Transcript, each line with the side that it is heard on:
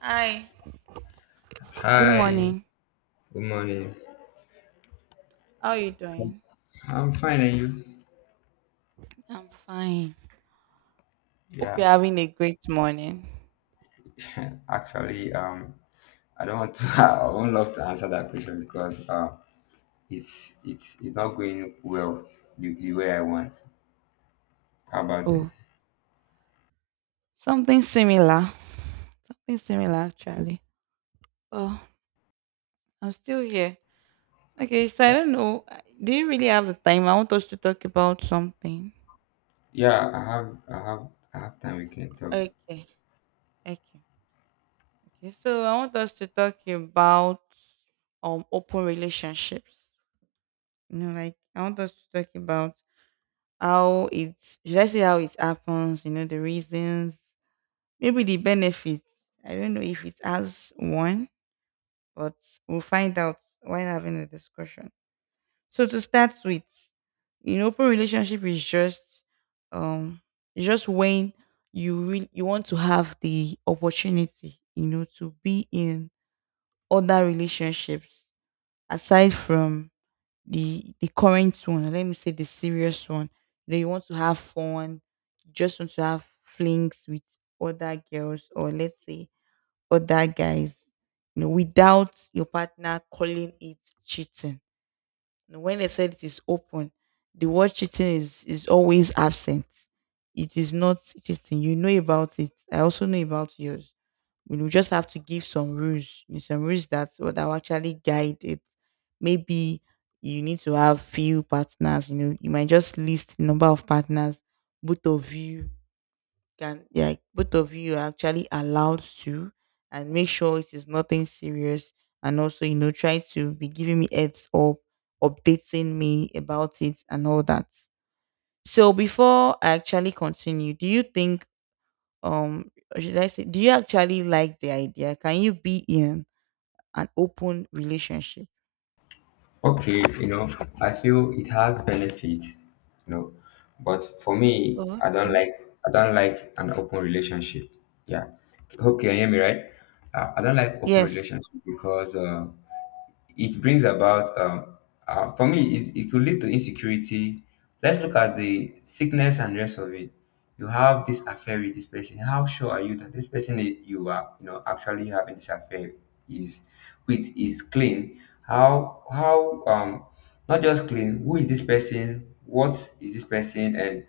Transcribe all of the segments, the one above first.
right: Hi, good
left: Hi,
right: morning.
left: good morning.
right: How are you doing?
left: I'm fine, and you?
right: I'm fine. Hope you're
left: Yeah,
right: having a great morning.
left: actually, I don't want to. I won't love to answer that question because it's not going well the way I want. How about it?
right: Oh, something similar. Something similar, actually. Oh, I'm still here. Okay, so I don't know. Do you really have the time? I want us to talk about something.
left: Yeah, I have time. We can talk.
right: Okay, okay, okay. So I want us to talk about open relationships. You know, like I want us to talk about how it's should I say how it happens, you know, the reasons. Maybe the benefits. I don't know if it has one, but we'll find out while having the discussion. So to start with, in open relationship is um just when you want to have the opportunity, you know, to be in other relationships aside from the current one, or let me say the serious one. You know, you want to have fun, you just want to have flings with other girls, or let's say other guys. You know, without your partner calling it cheating. You know, when they said it is open, the word cheating is always absent. It is not cheating. You know about it. I also know about yours. You know, we just have to give some rules. You know, some rules that that will actually guide it. Maybe you need to have few partners. You know, you might just list the number of partners both of you can, yeah, both of you are actually allowed to, and make sure it is nothing serious, and also, you know, try to be giving me heads up, updating me about it and all that. So before I actually continue, do you think, or should I say, do you actually like the idea? Can you be in an open relationship?
left: Okay, you know, I feel it has benefit, you know, but for me,
right: Oh, okay.
left: I don't like an open relationship. Yeah, hope you can hear me right. I don't like open
right: Yes.
left: relationship because. It brings about for me it could lead to insecurity. Let's look at the sickness and rest of it. You have this affair with this person. How sure are you that this person that you are you know actually having this affair is with is clean? How not just clean, who is this person, what is this person, and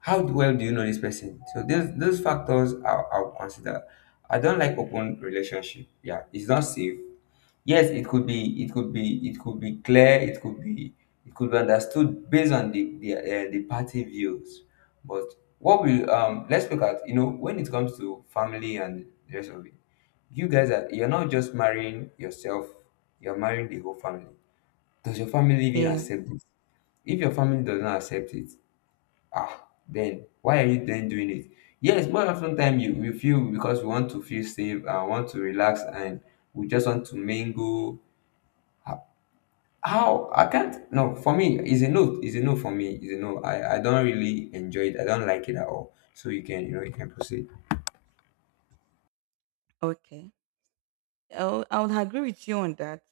left: how well do you know this person? So those factors I'll consider. I don't like open relationship. Yeah, it's not safe. Yes, it could be clear, it could be understood based on the party views. But what we let's look at, you know, when it comes to family and the rest of it, you guys are you're not just marrying yourself, you're marrying the whole family. Does your family even
right: Yes.
left: accept this? If your family does not accept it, ah, then why are you then doing it? Yes, more often time you we feel because we want to feel safe and want to relax and we just want to mingle. How I can't, no, for me is a no, is a no, for me is a no. I don't really enjoy it. I don't like it at all. So you can, you know, you can proceed.
right: Okay. I would agree with you on that.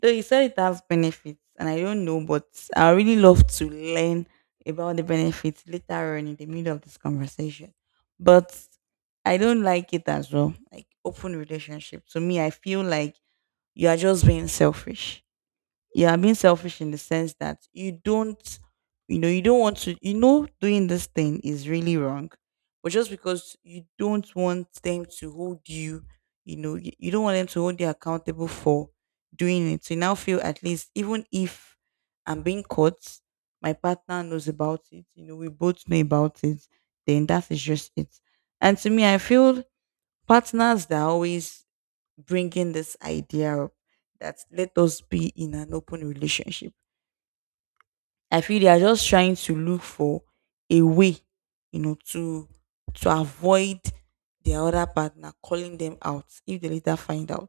right: Though you said it has benefits, and I don't know, but I really love to learn about the benefits later on in the middle of this conversation. But I don't like it as well. Like open relationship. To me, I feel like you are just being selfish, yeah, I being selfish in the sense that you don't, you know, you don't want to, you know, doing this thing is really wrong, but just because you don't want them to hold you, you know, you don't want them to hold you accountable for doing it. So you now feel at least, even if I'm being caught, my partner knows about it, you know, we both know about it, then that is just it. And to me, I feel partners that are always bringing this idea up, that let us be in an open relationship. I feel they are just trying to look for a way, you know, to avoid their other partner calling them out if they later find out.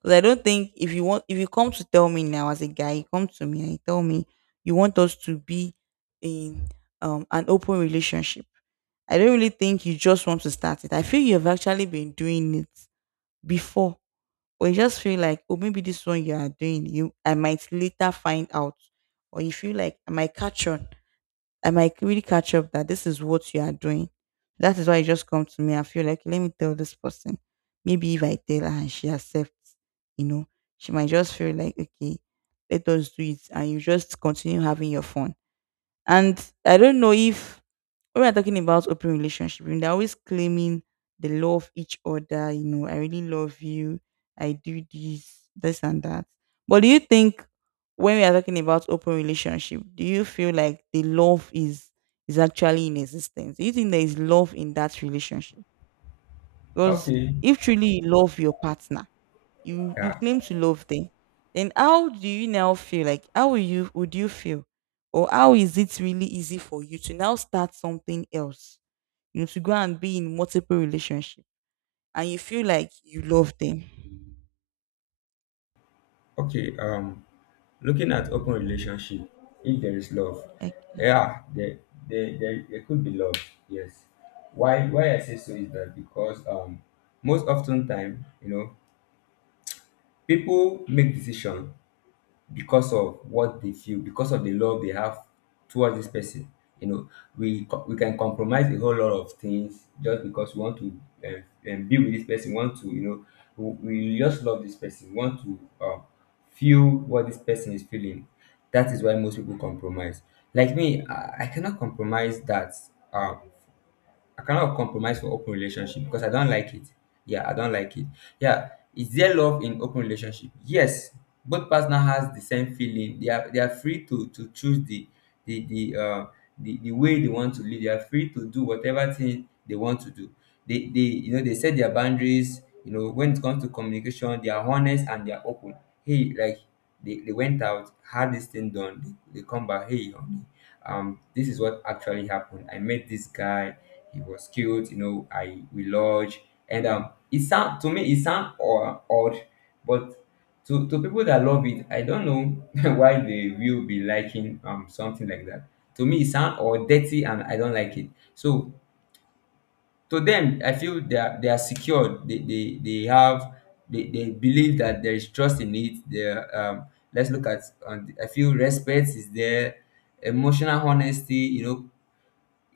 right: Because I don't think if you want, if you come to tell me now as a guy, you come to me and you tell me you want us to be in, an open relationship. I don't really think you just want to start it. I feel you have actually been doing it before, or you just feel like, oh, maybe this one you are doing, you I might later find out. Or you feel like I might catch on. I might really catch up that this is what you are doing. That is why you just come to me. I feel like, let me tell this person. Maybe if I tell her and she accepts, you know, she might just feel like, okay, let us do it. And you just continue having your fun. And I don't know if when we're talking about open relationship, you know, they're always claiming they love each other, you know, I really love you, I do this, this and that. But do you think when we are talking about open relationship, do you feel like the love is actually in existence? Do you think there is love in that relationship? Because
left: Okay.
right: if truly you love your partner, you
left: Yeah.
right: claim to love them, then how do you now feel? Like how will you Would you feel? Or how is it really easy for you to now start something else? You have to go and be in multiple relationships, and you feel like you love them.
left: Okay. Looking at open relationship, if there is love,
right: Okay.
left: yeah, there could be love. Yes. Why I say so is that because most often time, you know, people make decision because of what they feel, because of the love they have towards this person. You know, we can compromise a whole lot of things just because we want to um, be with this person. Want to, you know, we just love this person. Want to feel what this person is feeling. That is why most people compromise. Like me, I cannot compromise that. um, I cannot compromise for open relationship because I don't like it. Yeah, I don't like it. Yeah, is there love in open relationship? Yes, both partner has the same feeling. They are free to choose the the uh the way they want to live. They are free to do whatever thing they want to do. They you know they set their boundaries. You know when it comes to communication, they are honest and they are open. Hey, like they went out, had this thing done. They come back. Hey, honey, this is what actually happened. I met this guy, he was cute, you know. I we lodge, and it sound to me, it sound or odd, but to people that love it, I don't know why they will be liking something like that. To me, it sound or dirty, and I don't like it. So to them, I feel they are secured. They have they believe that there is trust in it. There let's look at I feel respect is there, emotional honesty, you know,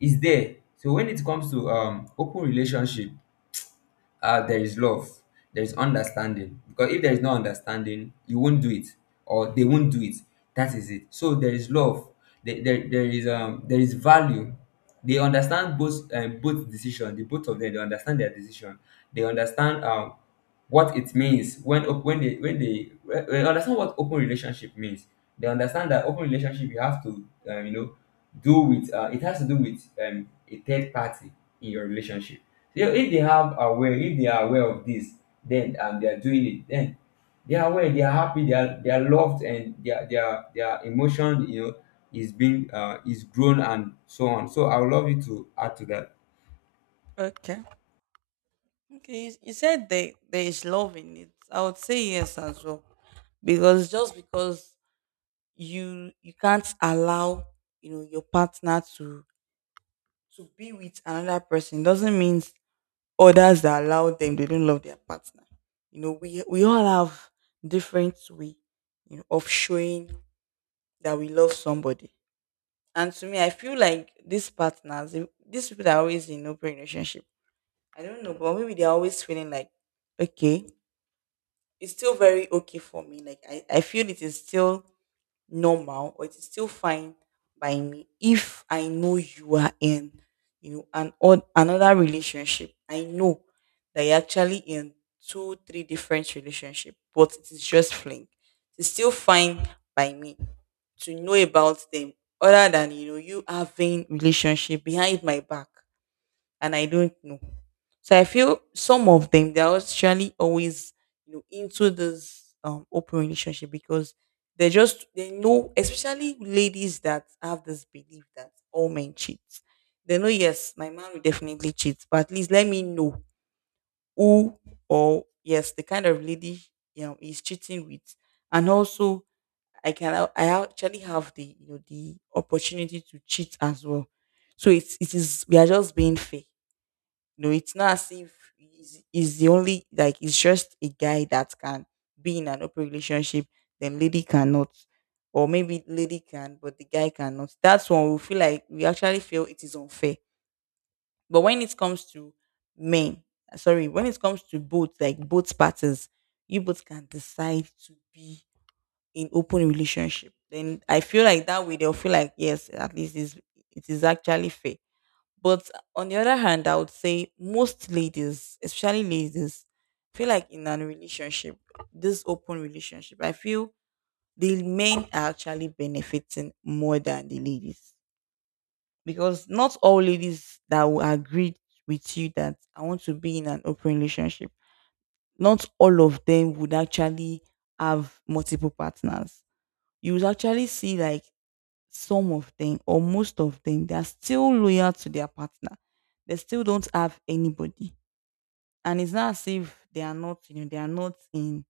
left: is there. So when it comes to open relationship there is love, there is understanding. Because if there is no understanding, you won't do it, or they won't do it. That is it. So there is love. There is there is value. They understand both both decision. The both of them they understand their decision. They understand what it means when they understand what open relationship means. They understand that open relationship you have to you know do with it has to do with a third party in your relationship. You know, if they are aware of this, then and they are doing it, then they are aware, they are happy, they are loved, and their emotion, you know, is grown and so on. So I would love you to add to that.
right: Okay. Okay. You said there is love in it. I would say yes as well. Because just because you can't allow, you know, your partner to be with another person doesn't mean others that allow them they don't love their partner. You know, we all have different way, you know, of showing that we love somebody. And to me, I feel like these partners, these people that are always in open relationship, I don't know, but maybe they're always feeling like, okay, it's still very okay for me. Like I feel it is still normal, or it is still fine by me if I know you are in, you know, an odd another relationship. I know that you're actually in two, three different relationship, but it is just fling. It's still fine by me to know about them, other than, you know, you having relationship behind my back, and I don't know. So I feel some of them they're actually always, you know, into this open relationship because they know, especially ladies that have this belief that all men cheat. They know, yes, my man will definitely cheat, but at least let me know who, or yes, the kind of lady, you know, he's cheating with, and also I actually have the, you know, the opportunity to cheat as well. So it is we are just being fair. No, it's not as if he's the only, like it's just a guy that can be in an open relationship, then lady cannot. Or maybe lady can, but the guy cannot. That's when we feel like we actually feel it is unfair. But when it comes to men, sorry, when it comes to both, like both parties, you both can decide to be in open relationship. Then I feel like that way they'll feel like yes, at least is it is actually fair. But on the other hand, I would say most ladies, especially ladies, feel like in a relationship, this open relationship, I feel the men are actually benefiting more than the ladies. Because not all ladies that will agree with you that I want to be in an open relationship, not all of them would actually have multiple partners. You would actually see like some of them or most of them, they are still loyal to their partner. They still don't have anybody. And it's not as if they are not, you know, they are not in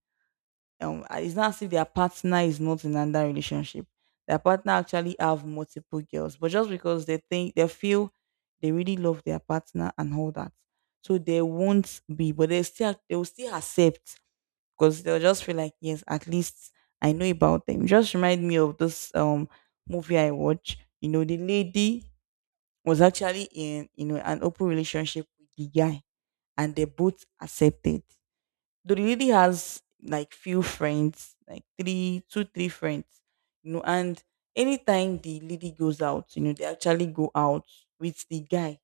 right: it's not as if their partner is not in another relationship. Their partner actually have multiple girls, but just because they think they feel they really love their partner and all that. So they won't be, but they will still accept because they'll just feel like yes at least I know about them. Just remind me of this movie I watch. You know, the lady was actually in, you know, an open relationship with the guy, and they both accepted. Though the lady has like few friends, like three two three friends, you know, and anytime the lady goes out, you know, they actually go out with the guy.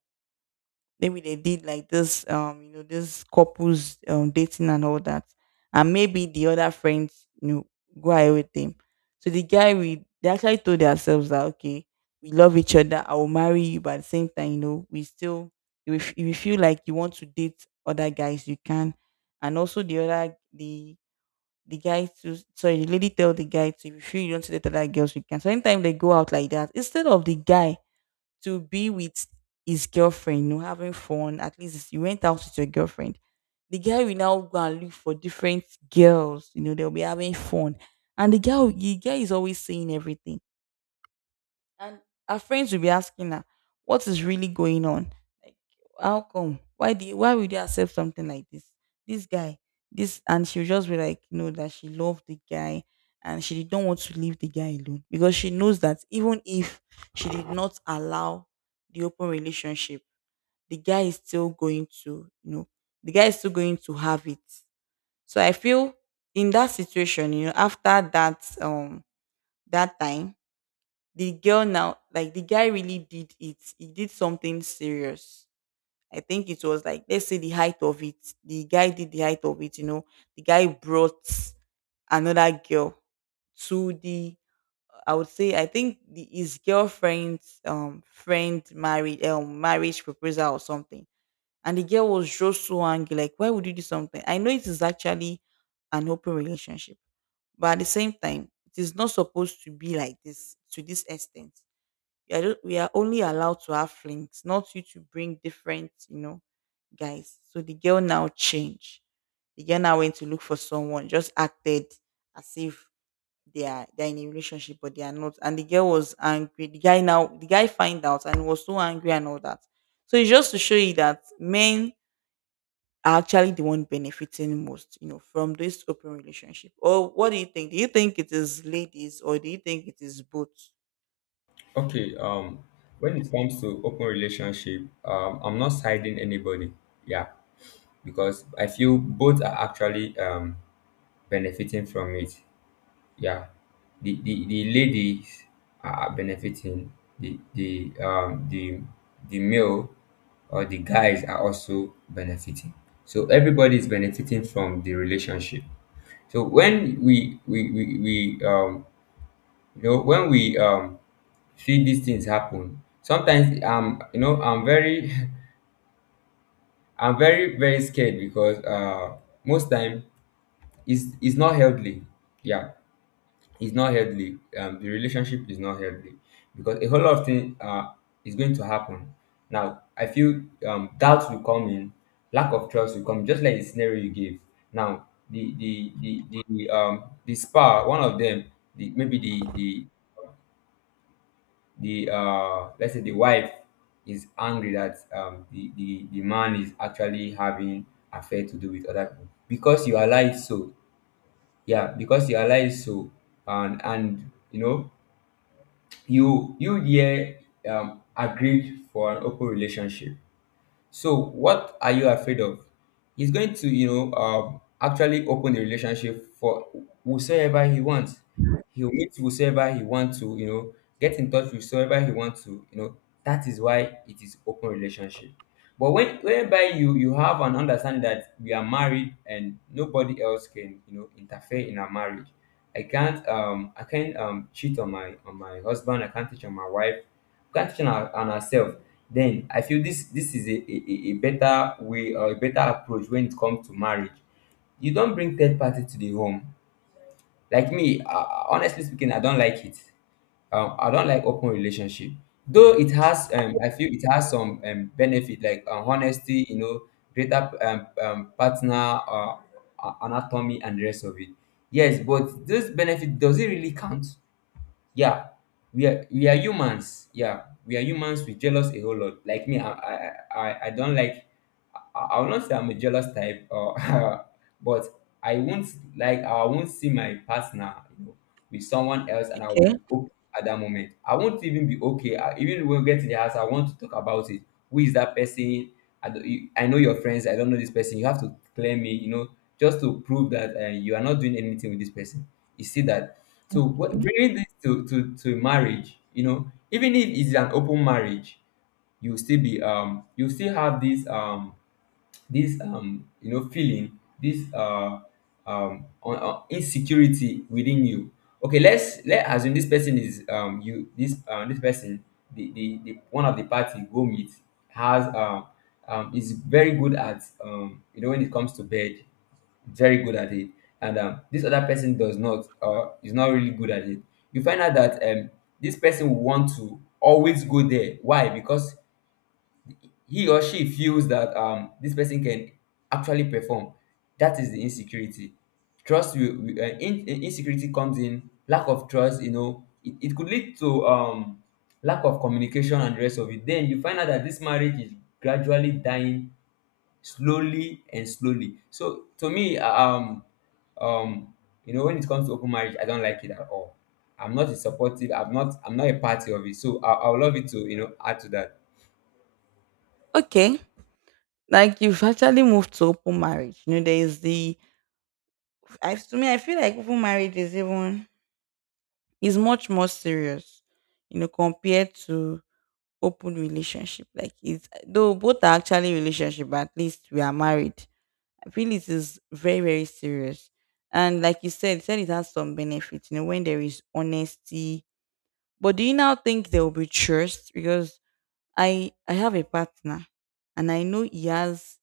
right: Maybe they did like this, you know, this couples dating and all that, and maybe the other friends, you know, go ahead with them. So the guy we they actually told themselves that, okay, we love each other, I will marry you, but at the same time, you know, we still, if you feel like you want to date other guys, you can. And also the guy to, sorry, the lady tell the guy to, if you feel you want to date other girls, you can. So anytime they go out like that, instead of the guy to be with his girlfriend, you know, having fun. At least you went out with your girlfriend. The guy will now go and look for different girls, you know, they'll be having fun. And the girl, the guy is always saying everything. And her friends will be asking her, what is really going on? Like, how come? Why would you accept something like this? This guy, this, and she'll just be like, no, that she loved the guy, and she did not want to leave the guy alone, because she knows that even if she did not allow the open relationship, the guy is still going to, you know, the guy is still going to have it. So I feel in that situation, after that time, the girl now like the guy really did it. He did something serious. I think it was like, let's say, the height of it. The guy did the height of it. The guy brought another girl to the, I would say, I think his girlfriend's friend married marriage proposal or something. And the girl was just so angry, like, why would you do something? I know it is actually an open relationship, but at the same time it is not supposed to be like this, to this extent. I don't, we are only allowed to have flings, not you to bring different, guys. So the girl now changed. The girl now went to look for someone, just acted as if they're in a relationship, but they are not. And the girl was angry. The guy find out and was so angry and all that. So it's just to show you that men are actually the one benefiting most, you know, from this open relationship. Or what do you think? Do you think it is ladies or do you think it is both?
left: Okay. When it comes to open relationship, I'm not siding anybody. Yeah, because I feel both are actually benefiting from it. Yeah, the ladies are benefiting, the the um the the male or the guys are also benefiting. So everybody is benefiting from the relationship. So when we you know when we see these things happen sometimes you know I'm very I'm very very scared because most time it's not healthy. Yeah, it's not healthy. The relationship is not healthy because a whole lot of things is going to happen. Now, I feel doubt will come in, lack of trust will come, just like the scenario you gave. Now, one of them, the maybe the let's say the wife is angry that the man is actually having affair to do with other people because you allow it so, yeah, because you allow it so, and you know you there agreed for an open relationship, so what are you afraid of? He's going to, you know, actually open the relationship for whosoever he wants. He'll meet whosoever he wants to, you know, get in touch with whosoever he wants to, you know. That is why it is open relationship. But when whereby you have an understanding that we are married and nobody else can, you know, interfere in our marriage. I can't cheat on my husband, I can't cheat on my wife, catching on ourselves, then I feel this is a, a better way or a better approach when it comes to marriage. You don't bring third party to the home. Like me honestly speaking, I don't like it. Um, I don't like open relationship. Though it has I feel it has some benefit like honesty, you know, greater partner anatomy and the rest of it. Yes, but those benefit does it really count? Yeah, we are humans. Yeah, we are humans, we jealous a whole lot. Like me, I don't like, I will not say I'm a jealous type, or but I won't like, I won't see my partner, you know, with someone else, and I'll
right: Okay.
left: be okay at that moment. I won't even be okay. I, even when we get to the house, I want to talk about it. Who is that person? I know your friends. I don't know this person. You have to clear me, you know, just to prove that you are not doing anything with this person. You see that? So what, bringing this to, to marriage, you know, even if it's an open marriage, you still be you still have this this you know feeling this insecurity within you. Okay, let's let assume this person is you this this person, the one of the party go meet has um is very good at um, you know, when it comes to bed. Very good at it. And this other person does not is not really good at it. You find out that this person will want to always go there. Why? Because he or she feels that this person can actually perform. That is the insecurity. Trust will- in, insecurity comes in lack of trust. You know, it could lead to lack of communication and the rest of it. Then you find out that this marriage is gradually dying slowly and slowly. So to me, um, you know, when it comes to open marriage, I don't like it at all. I'm not a supportive. I'm not. I'm not a party of it. So I would love it to, you know, add to that.
right: Okay. Like, you've actually moved to open marriage. You know, there is the, I to me I feel like open marriage is even is much more serious, you know, compared to open relationship. Like, it's though both are actually relationship, but at least we are married. I feel it is very, very serious. And like you said it has some benefits, you know, when there is honesty. But do you now think there will be trust? Because I have a partner and I know he has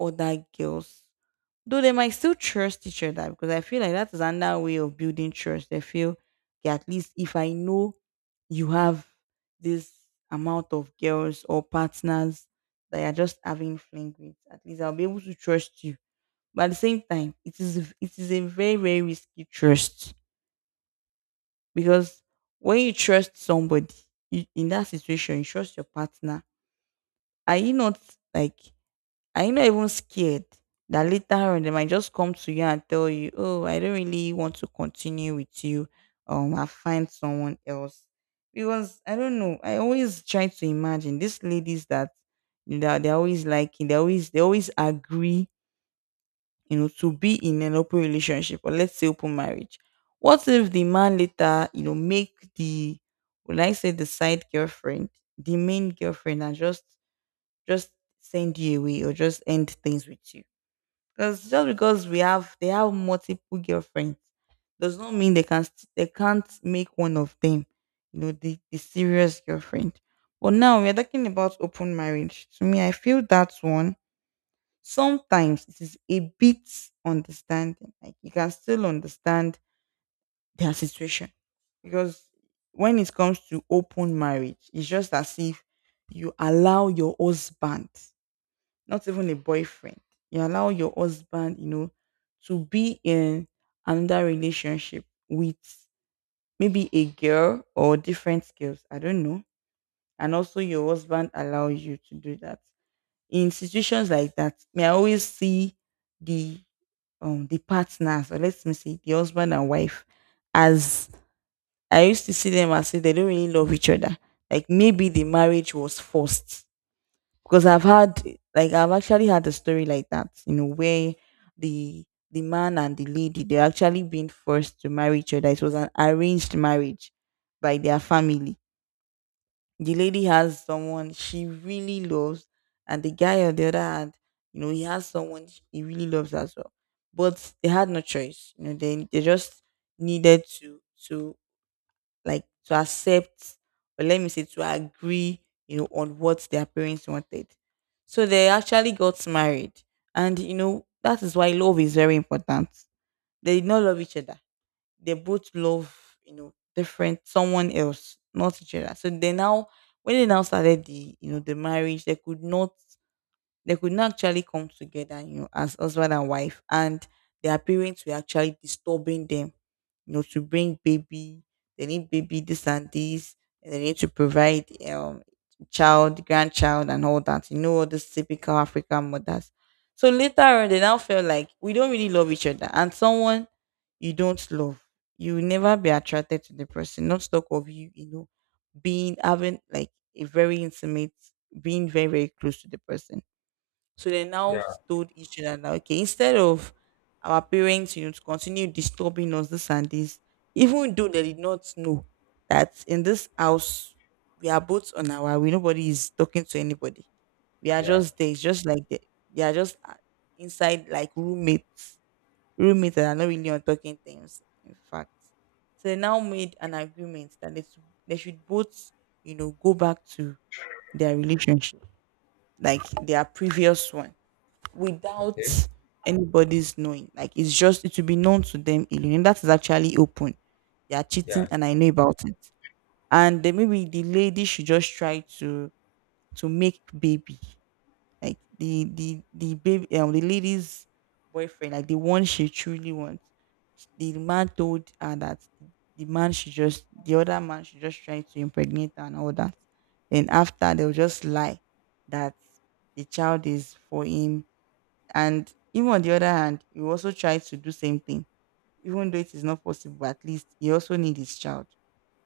right: other girls. Though they might still trust each other, because I feel like that is another way of building trust. They feel, okay, at least if I know you have this amount of girls or partners that you're just having fling with, at least I'll be able to trust you. But at the same time, it is a very, very risky trust, because when you trust somebody, you, in that situation, you trust your partner. Are you not, like, are you not even scared that later on they might just come to you and tell you, "Oh, I don't really want to continue with you. I find someone else." Because I don't know. I always try to imagine these ladies that, you know, that they're always liking. They always agree, you know, to be in an open relationship, or let's say open marriage. What if the man later, you know, make the, will I say, the side girlfriend, the main girlfriend, and just send you away or just end things with you? Because just because we have they have multiple girlfriends does not mean they can st- they can't make one of them, you know, the serious girlfriend. But now we're talking about open marriage. To me, I feel that's one. Sometimes it is a bit understanding. Like, you can still understand their situation. Because when it comes to open marriage, it's just as if you allow your husband, not even a boyfriend. You allow your husband, you know, to be in another relationship with maybe a girl or different girls. I don't know. And also your husband allows you to do that. In situations like that, may I always see the the partners, or let me say the husband and wife, as I used to see them as if they don't really love each other. Like, maybe the marriage was forced, because I've had, like, I've actually had a story like that, you know, where the the man and the lady, they're actually being forced to marry each other. It was an arranged marriage by their family. The lady has someone she really loves, and the guy on the other hand, you know, he has someone he really loves as well. But they had no choice, you know. They just needed to, like, to accept, or let me say to agree, you know, on what their parents wanted. So they actually got married. And you know that is why love is very important. They did not love each other. They both love, you know, different someone else, not each other. So they now, when they now started the, you know, the marriage, they could not, they could not actually come together, you know, as husband and wife. And their parents were actually disturbing them, you know, to bring baby. They need baby, this and this. And they need to provide child, grandchild, and all that. You know, all these typical African mothers. So later on, they now felt like, we don't really love each other, and someone you don't love, you will never be attracted to the person. Not talk of you, you know, being having like a very intimate, being very, very close to the person. So they now
left: Yeah.
right: told each other that, okay, instead of our parents, you know, to continue disturbing us, this and this, even though they did not know that in this house we are both on our way, nobody is talking to anybody. We are
left: Yeah.
right: just there. It's just like they are just inside like roommates, roommates that are not really on talking terms. In fact, so they now made an agreement that they should- they should both, you know, go back to their relationship, like their previous one, without
left: Okay.
right: anybody's knowing. Like, it's just it will be known to them alone. And that is actually open. They are cheating
left: Yeah,
right: and I know about it. And then maybe the lady should just try to make baby. Like, the baby the lady's boyfriend, like the one she truly wants. The man told her that the other man should just try to impregnate her and all that. Then after they'll just lie that the child is for him. And even on the other hand, you also try to do same thing, even though it is not possible. At least you also need his child.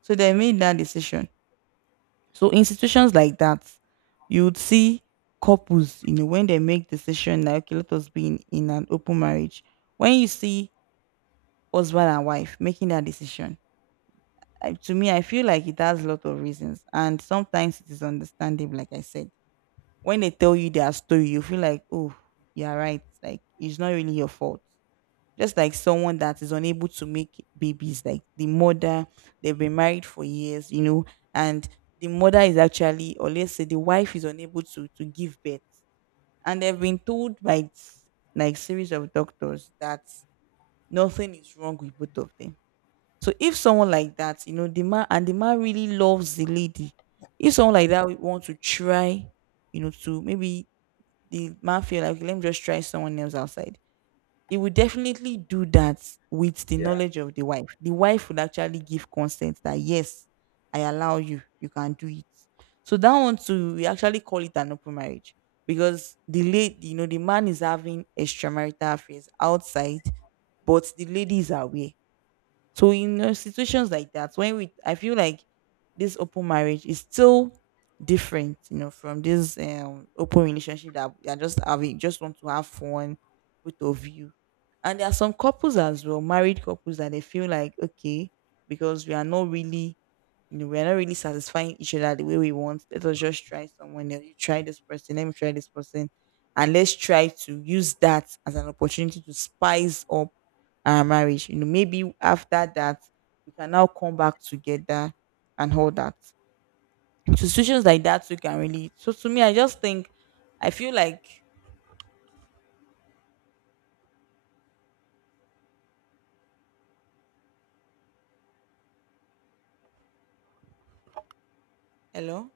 right: So they made that decision. So in situations like that, you would see couples, you know, when they make decision like, okay, let us be in an open marriage. When you see husband and wife making that decision, I, to me, I feel like it has a lot of reasons, and sometimes it is understandable. Like I said, when they tell you their story, you feel like, oh, you're right. Like, it's not really your fault. Just like someone that is unable to make babies, like the mother, they've been married for years, you know, and the mother is actually, or let's say the wife is unable to give birth, and they've been told by s- like series of doctors that nothing is wrong with both of them. So if someone like that, you know, the man, and the man really loves the lady, if someone like that would want to try, you know, to maybe the man feel like, "Okay, let me just try someone else outside," he would definitely do that with the
left: yeah.
right: knowledge of the wife. The wife would actually give consent that, yes, I allow you, you can do it. So that one too, we actually call it an open marriage, because the lady, you know, the man is having extramarital affairs outside, but the lady is aware. So in situations like that, when we, I feel like this open marriage is still different, you know, from this open relationship that you are just having, just want to have fun, both of you. And there are some couples as well, married couples, that they feel like, okay, because we are not really, you know, we're not really satisfying each other the way we want. Let us just try someone else. You try this person, let me try this person. And let's try to use that as an opportunity to spice up our marriage. You know, maybe after that, we can now come back together and all that. So situations like that, you can really. So to me, I just think, I feel like, hello?